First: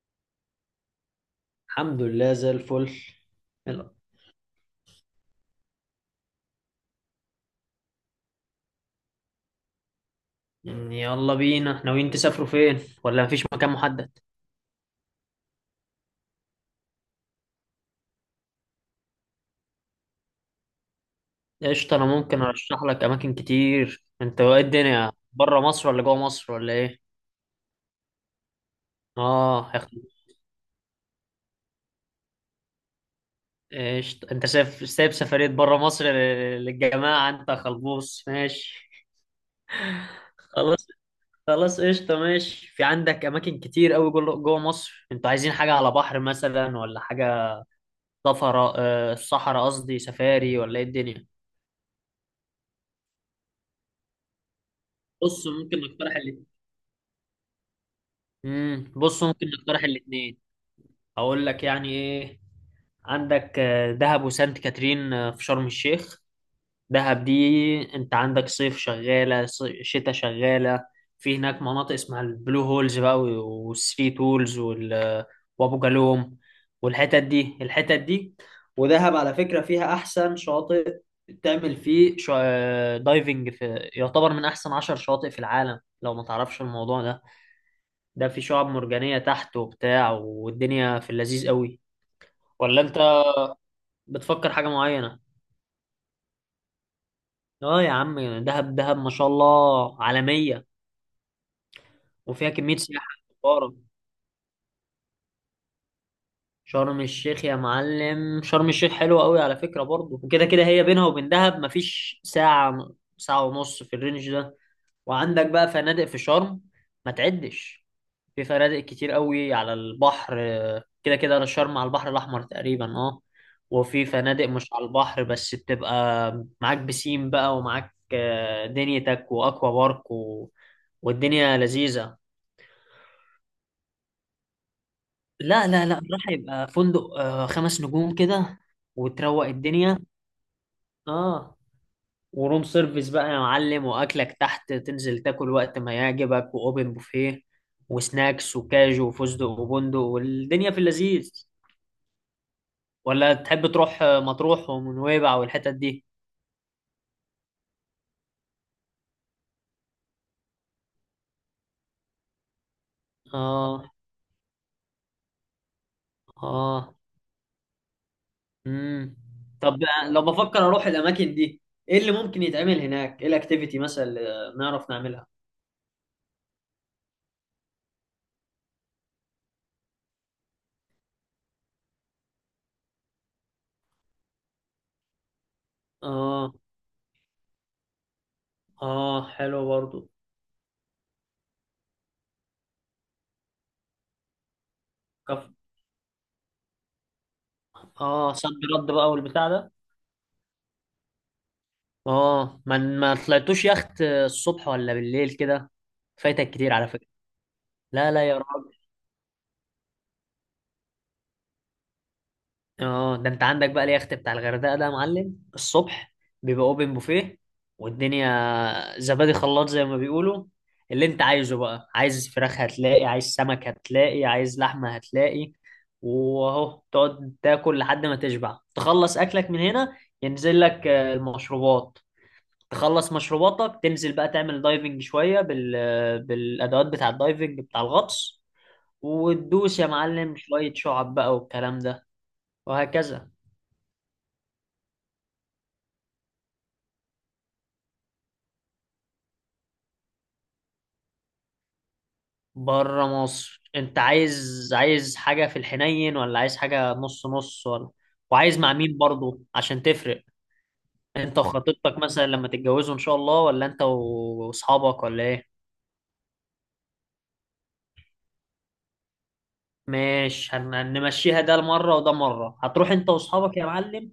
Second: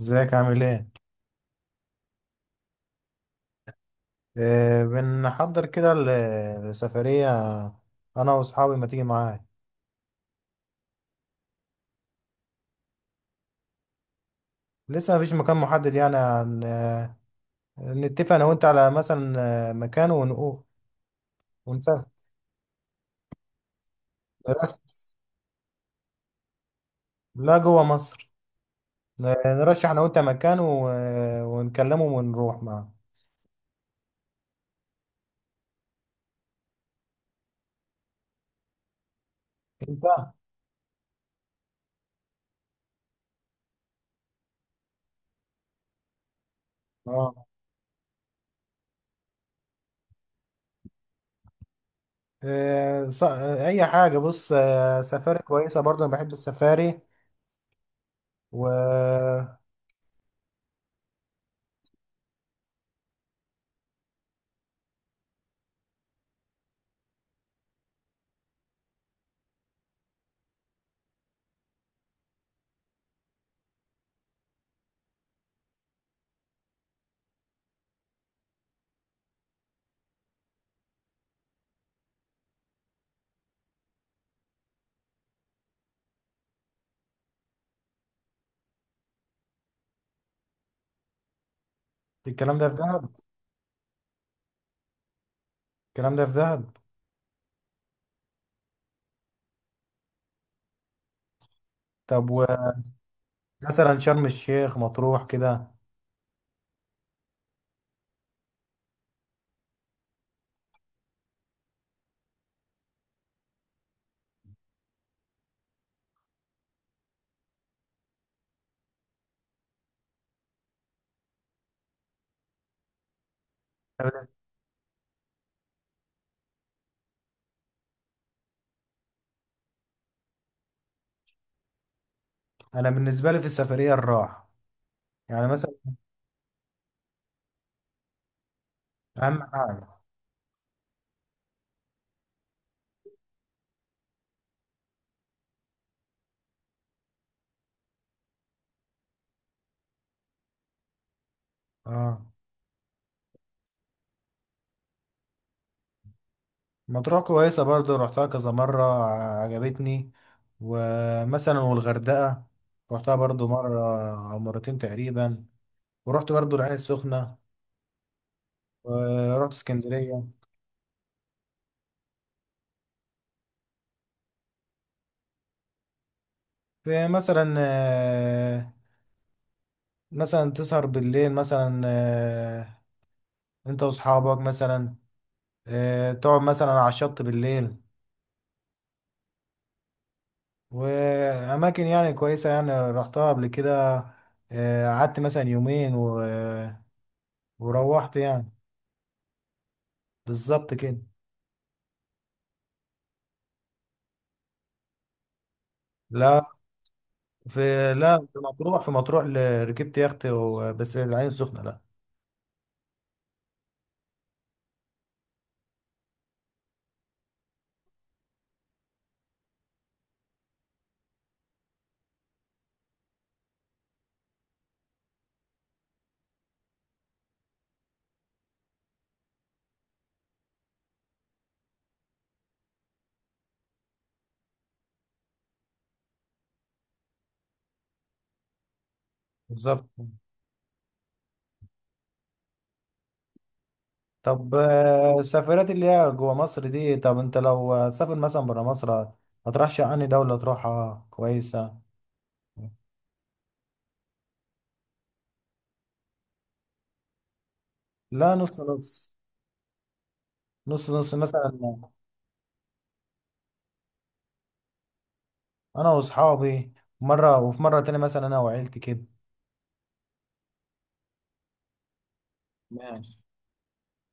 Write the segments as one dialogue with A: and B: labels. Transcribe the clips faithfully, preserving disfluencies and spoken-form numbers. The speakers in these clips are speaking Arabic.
A: ازيك عامل ايه؟
B: الحمد لله زي الفل. يلا.
A: آه بنحضر كده ل- لسفرية انا واصحابي ما تيجي معايا.
B: يلا بينا، ناويين تسافروا فين، ولا مفيش مكان محدد؟
A: لسه مفيش مكان محدد، يعني عن آه نتفق انا وانت على مثلا آه، مكان ونقول
B: قشطة، انا
A: ونسافر.
B: ممكن ارشح لك اماكن كتير. انت ايه
A: نرشح-
B: الدنيا؟ بره مصر ولا جوه مصر ولا ايه؟
A: لا، جوه مصر. ن-
B: اه يا
A: نرشح انا
B: خ-
A: وانت مكان و- آه، ونكلمه ونروح معاه.
B: قشطة، انت سايب سايب سفرية بره مصر لل- للجماعة؟ انت خلبوص، ماشي.
A: انت.
B: خلاص. خلاص قشطة ماشي. في عندك اماكن كتير قوي جوه جوه مصر. انتوا عايزين حاجة على بحر مثلا، ولا
A: اه
B: حاجة صفراء آه، صحراء قصدي، سفاري، ولا ايه الدنيا؟
A: آه، ص- آه، اي حاجة، بص، آه سفاري
B: بص ممكن
A: كويسة برضه، انا
B: نقترح
A: بحب السفاري
B: امم بص ممكن
A: والكلام
B: نقترح الاثنين. اقول لك يعني ايه. عندك آه، دهب وسانت كاترين آه، في شرم الشيخ. دهب دي، انت عندك صيف شغاله، صي- شتاء شغاله. في هناك مناطق اسمها البلو هولز بقى، و- والثري تولز، وال- وابو جالوم، والحتت دي الحتت دي. ودهب على فكره فيها احسن شاطئ. تعمل فيه شا... دايفنج، في يعتبر من احسن عشر شواطئ في العالم لو ما تعرفش الموضوع ده. ده في شعاب مرجانية تحت وبتاع، والدنيا في اللذيذ قوي.
A: ده. في
B: ولا انت
A: دهب؟
B: بتفكر حاجة معينة؟
A: الكلام ده في دهب.
B: اه يا عم. دهب دهب ما شاء الله عالمية.
A: طب
B: وفيها كمية سياحة كبارة.
A: مثلا شرم الشيخ، مطروح كده.
B: شرم الشيخ يا معلم، شرم الشيخ حلوة قوي على فكرة برضه. وكده كده هي بينها وبين دهب مفيش ساعة ساعة ونص في الرينج ده. وعندك بقى فنادق في شرم ما تعدش. في فنادق كتير قوي على البحر. آه، كده كده انا شرم على البحر الاحمر تقريبا، اه. وفي فنادق مش على البحر بس بتبقى معاك بسين بقى، ومعاك آه، دنيتك، واكوا بارك و... والدنيا لذيذة.
A: انا بالنسبه لي في السفريه الراحه، يعني
B: لا
A: مثلا
B: لا لا، راح يبقى فندق آه، خمس نجوم كده،
A: اهم
B: وتروق
A: حاجه.
B: الدنيا. اه، وروم سيرفيس بقى يا معلم، واكلك تحت تنزل تاكل وقت ما يعجبك، واوبن بوفيه وسناكس وكاجو وفستق وبندق، والدنيا في اللذيذ.
A: اه،
B: ولا تحب تروح مطروح ونويبع والحتت دي؟
A: مطروح كويسه برضو، رحتها كذا مره، عجبتني. ومثلا والغردقه رحتها برضو مره
B: اه.
A: او مرتين تقريبا. ورحت برضو العين
B: اه.
A: السخنه،
B: امم
A: ورحت
B: طب لو
A: اسكندريه.
B: بفكر اروح الاماكن دي، ايه اللي ممكن يتعمل هناك؟ ايه الاكتيفيتي مثلا اللي نعرف نعملها؟
A: في مثلا آه، مثلا تسهر بالليل مثلا، آه، انت واصحابك مثلا، آه، تقعد
B: اه.
A: مثلا على الشط بالليل.
B: اه حلو برضو.
A: وأماكن يعني كويسة، يعني رحتها قبل كده، آه، قعدت مثلا
B: كف.
A: يومين و... وروحت
B: اه
A: يعني.
B: صد، رد بقى والبتاع ده.
A: بالظبط كده.
B: اه، ما ما طلعتوش يخت الصبح ولا بالليل كده؟
A: لا
B: فايتك كتير على فكرة.
A: في
B: لا
A: لا
B: لا يا
A: في
B: راجل.
A: مطروح في مطروح ل- ركبت يخت و... بس العين السخنة لا.
B: اه، ده انت عندك بقى اليخت بتاع الغردقة ده يا معلم. الصبح بيبقى اوبن بوفيه، والدنيا زبادي خلاط زي ما بيقولوا. اللي انت عايزه بقى، عايز فراخ هتلاقي، عايز سمك هتلاقي، عايز لحمة هتلاقي. واهو تقعد تاكل لحد ما تشبع، تخلص اكلك من هنا، ينزل لك آه، المشروبات. تخلص مشروباتك، تنزل بقى تعمل دايفنج شوية بال... بالأدوات بتاع الدايفنج، بتاع الغطس. وتدوس
A: بالظبط.
B: يا معلم شوية شعب بقى والكلام ده، وهكذا.
A: طب آه، السفرات اللي هي جوا مصر دي، طب انت لو هتسافر مثلا برا مصر، ما ترشح عني دولة تروحها كويسة.
B: بره مصر، انت عايز عايز حاجة في الحنين، ولا عايز حاجة نص نص، ولا؟
A: لا،
B: وعايز
A: نص
B: مع مين
A: نص.
B: برضو عشان تفرق؟
A: نص نص
B: انت
A: مثلا،
B: وخطيبتك مثلا لما تتجوزوا ان شاء الله، ولا انت و- واصحابك، ولا ايه؟
A: انا واصحابي مرة، وفي مرة تانية مثلا انا وعيلتي كده.
B: ماشي، هن- هنمشيها، ده مرة وده مرة. هتروح انت
A: ماشي.
B: واصحابك يا معلم،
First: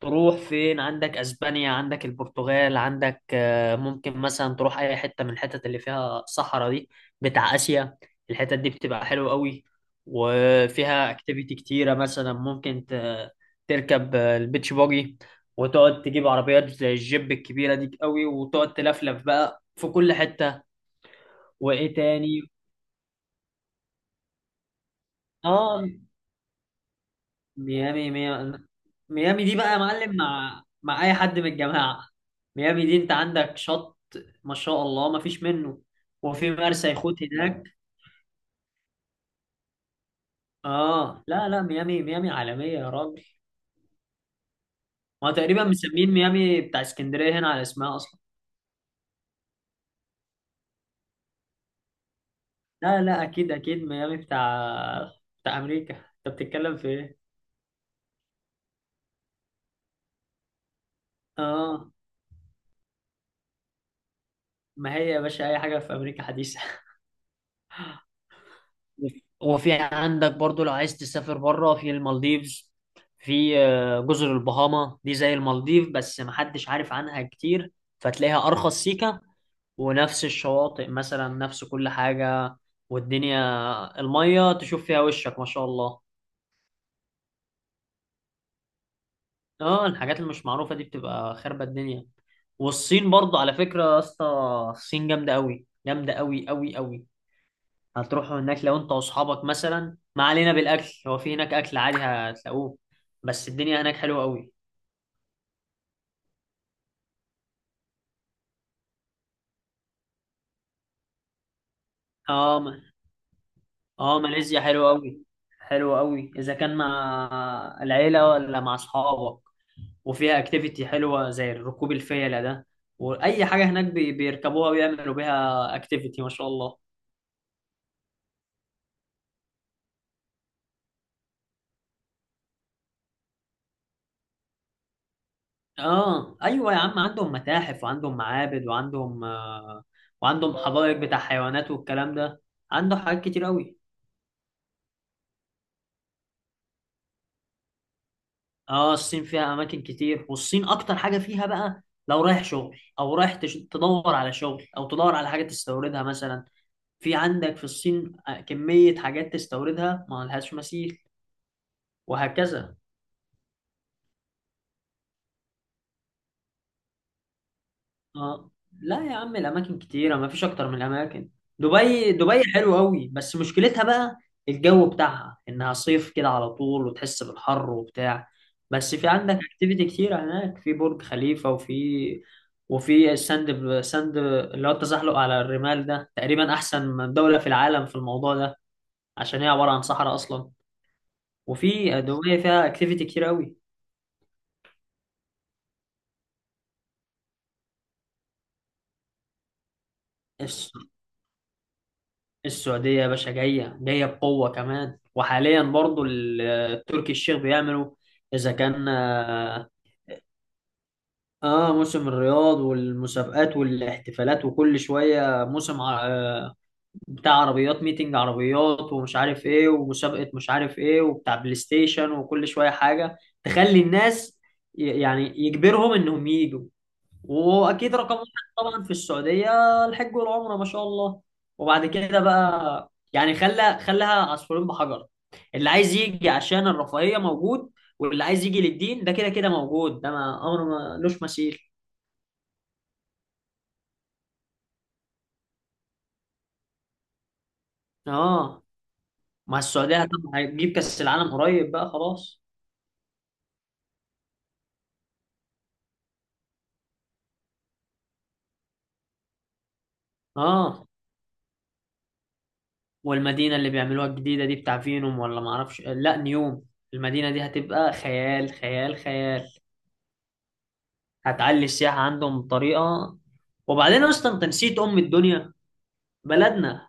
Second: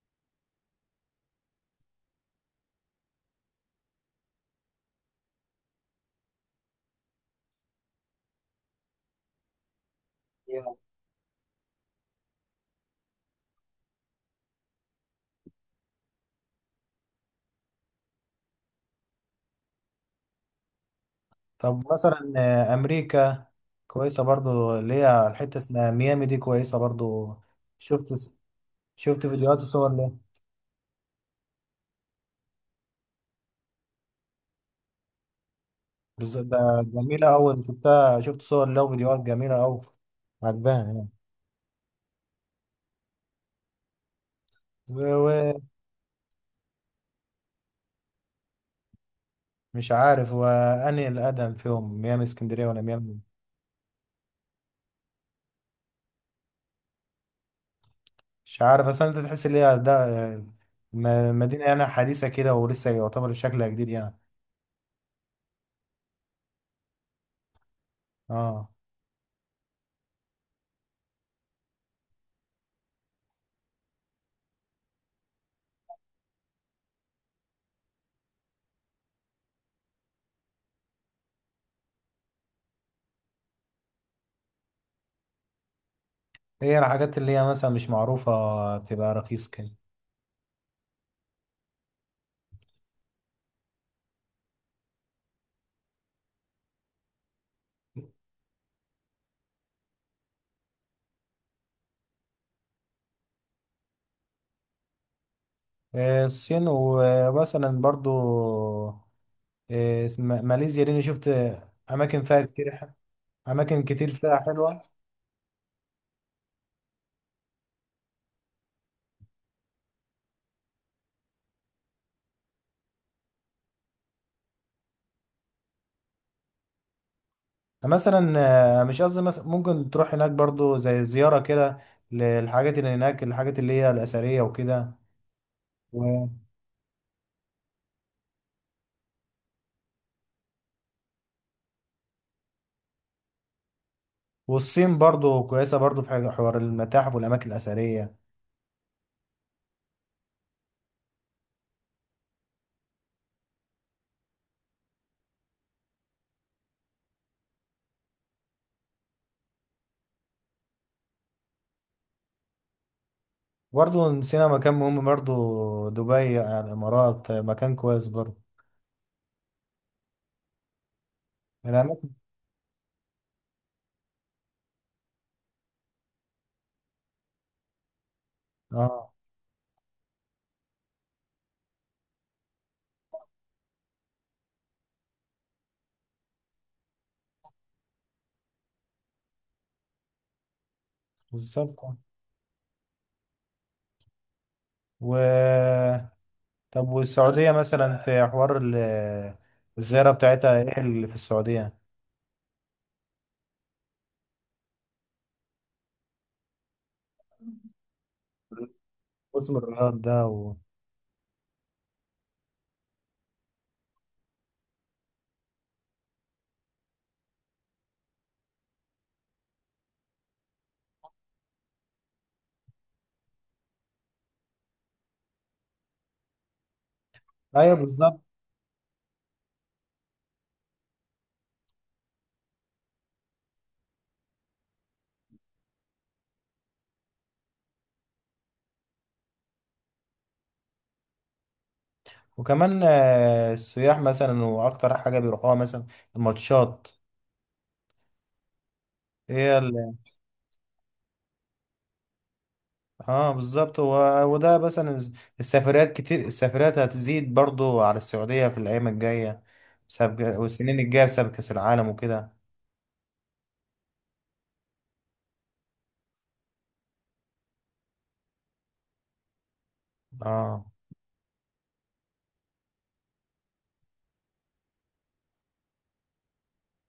B: تروح فين؟ عندك اسبانيا، عندك البرتغال، عندك آه، ممكن مثلا تروح اي حته من الحتت اللي فيها الصحراء دي بتاع اسيا. الحتت دي بتبقى حلوه قوي، وفيها اكتيفيتي كتيره. مثلا ممكن ت- تركب آه، البيتش باجي، وتقعد تجيب عربيات زي الجيب الكبيره دي قوي، وتقعد تلفلف بقى في كل حته.
A: طب
B: وايه
A: مثلا
B: تاني؟
A: آه، امريكا كويسه برضو، اللي هي الحته
B: اه.
A: اسمها ميامي دي كويسه برضو.
B: ميامي
A: شفت،
B: ميامي.
A: شفت
B: ميامي دي
A: فيديوهات
B: بقى يا
A: وصور
B: معلم،
A: ليه.
B: مع مع اي حد من الجماعه، ميامي دي انت عندك شط ما شاء الله، ما فيش منه.
A: بالظبط،
B: وفي
A: ده
B: مرسى يخوت
A: جميله أوي،
B: هناك.
A: شفتها، شفت صور لها وفيديوهات جميله أوي، عجباني يعني.
B: اه لا لا، ميامي ميامي عالميه يا راجل. ما
A: و-
B: تقريبا مسمين ميامي بتاع اسكندريه هنا على اسمها اصلا.
A: ومش عارف وأنهي الأقدم فيهم، ميامي اسكندرية ولا
B: لا
A: ميامي؟
B: لا، اكيد اكيد ميامي بتاع بتاع امريكا. انت بتتكلم في ايه؟
A: مش عارف أصلا، أنت تحس إن هي ده آه، م- مدينة يعني
B: اه،
A: حديثة كده، ولسه يعتبر شكلها جديد يعني.
B: ما هي يا باشا اي حاجه في امريكا حديثه.
A: اه.
B: وفي عندك برضو لو عايز تسافر بره، في المالديفز، في آه، جزر البهاما دي زي المالديف بس محدش عارف عنها كتير، فتلاقيها أرخص سيكة، ونفس الشواطئ مثلا، نفس كل حاجة. والدنيا المية تشوف فيها وشك ما شاء الله.
A: هي الحاجات اللي هي مثلا مش معروفة بتبقى رخيص كده.
B: اه، الحاجات اللي مش معروفة دي بتبقى خربة الدنيا. والصين برضو على فكرة يا اسطى، الصين جامدة أوي، جامدة أوي أوي أوي. هتروحوا هناك لو انت واصحابك مثلا، ما علينا. بالاكل هو في هناك اكل عادي هتلاقوه، بس الدنيا هناك حلوه قوي.
A: آه، الصين، ومثلا برضو آه، م- ماليزيا دي، أنا شفت أماكن فيها
B: اه
A: كتير
B: ما-
A: ح- أماكن كتير
B: اه
A: فيها
B: ماليزيا
A: حلوة.
B: حلوه قوي، حلوه قوي اذا كان مع العيله ولا مع اصحابك. وفيها اكتيفيتي حلوه زي ركوب الفيله ده. واي حاجه هناك بي- بيركبوها ويعملوا بيها اكتيفيتي ما شاء الله.
A: مثلا آه، مش قصدي، مثلا ممكن تروح هناك برضو زي زيارة كده للحاجات اللي هناك، الحاجات اللي هي الأثرية وكده. و-
B: اه ايوه يا عم، عندهم متاحف، وعندهم معابد، وعندهم آه وعندهم حدائق بتاع حيوانات والكلام ده. عنده حاجات كتير قوي.
A: والصين برضو كويسة برضو، في حاجة- حوار المتاحف والأماكن الأثرية.
B: اه، الصين فيها اماكن كتير، والصين اكتر حاجه فيها بقى لو رايح شغل، او رايح تش- تدور على شغل، او تدور على حاجه تستوردها مثلا. في عندك في الصين آه، كميه حاجات تستوردها ما لهاش مثيل، وهكذا.
A: برضو نسينا مكان مهم برضو، دبي يعني الإمارات، آه، مكان كويس برضو.
B: اه، لا يا عم، الاماكن كتيره ما فيش اكتر من الاماكن.
A: الأماكن.
B: دبي، دبي حلوه قوي، بس مشكلتها بقى الجو بتاعها انها صيف كده على طول، وتحس بالحر وبتاع. بس في
A: اه
B: عندك اكتيفيتي كتيره هناك، في برج خليفه وفي، وفي الساند ساند اللي هو التزحلق على الرمال ده، تقريبا احسن من دوله في العالم في الموضوع ده، عشان هي عباره عن صحراء اصلا.
A: بالظبط
B: وفي دبي فيها اكتيفيتي كتير
A: و. طب والسعودية مثلا، في حوار ال- الزيارة بتاعتها، ايه
B: قوي.
A: اللي في السعودية؟
B: السعودية يا باشا جاية جاية بقوة كمان. وحاليا برضو ال- التركي الشيخ بيعملوا، إذا كان
A: موسم
B: آه،
A: الرياض ده و...
B: آه، موسم الرياض والمسابقات والاحتفالات، وكل شوية موسم ع- آه بتاع عربيات، ميتنج عربيات، ومش عارف إيه، ومسابقة مش عارف إيه، وبتاع بلاي ستيشن، وكل شوية حاجة تخلي الناس، ي- يعني يجبرهم إنهم يجوا.
A: ايوه
B: واكيد رقم
A: بالظبط.
B: واحد طبعا في السعوديه الحج والعمره ما شاء الله. وبعد كده بقى يعني خلى خلاها عصفورين بحجر. اللي عايز يجي عشان الرفاهيه موجود، واللي عايز يجي للدين ده كده كده موجود. ده ما امر ملوش مثيل.
A: وكمان آه، السياح مثلا، واكتر حاجة بيروحوها مثلا الماتشات،
B: اه، مع
A: هي ال...
B: السعوديه طبعا هتجيب كاس العالم قريب بقى خلاص.
A: اه بالظبط و... وده مثلا الز- السفريات كتير، السفريات هتزيد برضو على السعودية في الأيام الجاية بسبب، والسنين
B: اه،
A: الجاية بسبب كأس العالم وكده.
B: والمدينه اللي بيعملوها الجديده دي بتاع فينوم، ولا ما اعرفش، لا نيوم. المدينه دي هتبقى خيال خيال خيال.
A: اه
B: هتعلي السياحة عندهم بطريقة. وبعدين اصلا انت نسيت ام الدنيا، بلدنا.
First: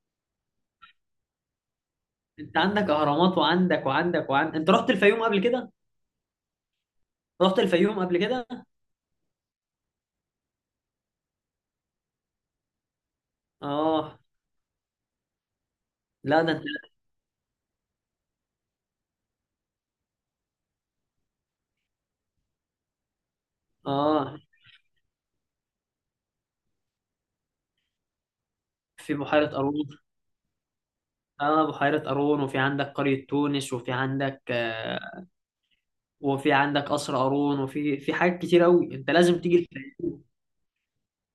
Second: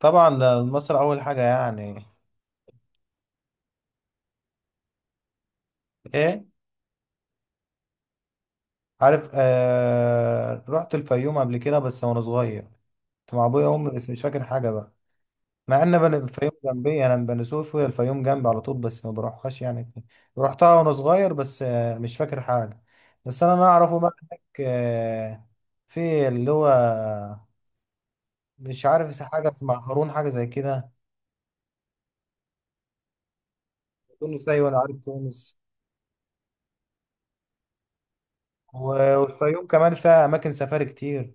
A: طبعا، ده مصر أول حاجة يعني.
B: انت عندك اهرامات، وعندك وعندك وعندك. انت رحت الفيوم قبل كده؟
A: ايه؟
B: رحت الفيوم قبل كده؟
A: عارف، آه رحت الفيوم قبل كده بس وانا صغير، كنت مع ابويا وامي، بس
B: اه،
A: مش فاكر حاجه بقى. مع ان بن...
B: لا
A: الفيوم
B: ده انت.
A: جنبي، انا من بني سويف، الفيوم جنبي على طول، بس ما بروحهاش يعني. رحتها وانا صغير بس، آه مش فاكر حاجه. بس انا اعرفه بقى
B: اه،
A: هناك آه، في اللي هو، مش عارف
B: في
A: إذا
B: بحيرة
A: حاجه اسمها
B: قارون.
A: هارون، حاجه زي كده.
B: اه، بحيرة قارون، وفي عندك قرية تونس، وفي عندك
A: تونس، ايوه انا عارف
B: آه،
A: تونس.
B: وفي عندك قصر قارون، وفي في حاجات كتير قوي، انت
A: و-
B: لازم
A: والفيوم
B: تيجي.
A: كمان فيها اماكن سفاري كتير. ان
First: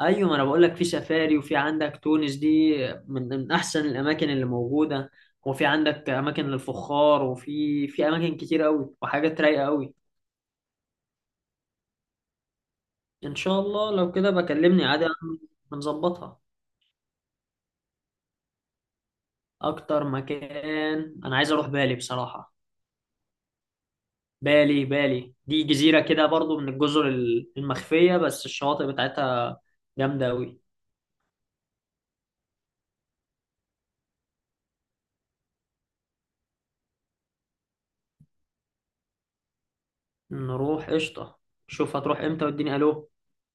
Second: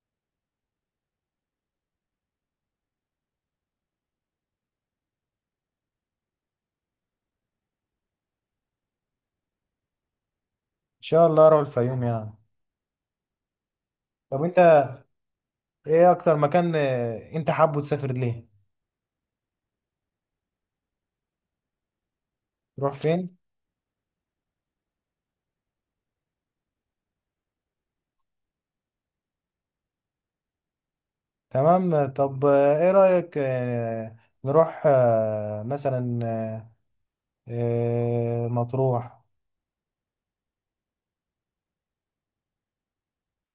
B: ايوه، ما انا بقول لك في سفاري. وفي عندك تونس دي من من احسن الاماكن اللي موجوده. وفي عندك اماكن للفخار، وفي في اماكن كتير قوي، وحاجات رايقه قوي.
A: شاء الله اروح الفيوم يعني.
B: ان شاء الله لو كده
A: طب انت
B: بكلمني عادي،
A: ايه اكتر
B: هنظبطها.
A: مكان آه، انت حابه تسافر ليه؟
B: اكتر مكان انا عايز اروح بالي بصراحه.
A: نروح فين؟
B: بالي، بالي دي جزيره كده برضو، من الجزر ال- المخفيه، بس الشواطئ بتاعتها جامده قوي.
A: تمام. طب آه، ايه رأيك آه، نروح آه، مثلا آه، مطروح؟
B: نروح قشطه. شوف هتروح امتى واديني الو.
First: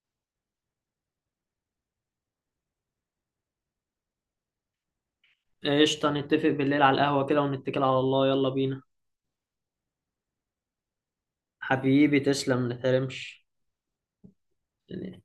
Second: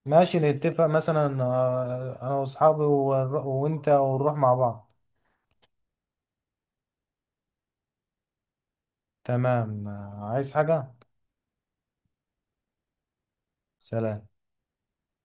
A: ماشي نتفق مثلا آه، انا واصحابي ونر- وانت، ونروح مع بعض.
B: قشطه، نتفق بالليل على القهوه كده، ونتكل على الله، يلا بينا.
A: تمام آه، عايز حاجة؟
B: حبيبي تسلم، ما تحرمش
A: سلام.
B: يعني.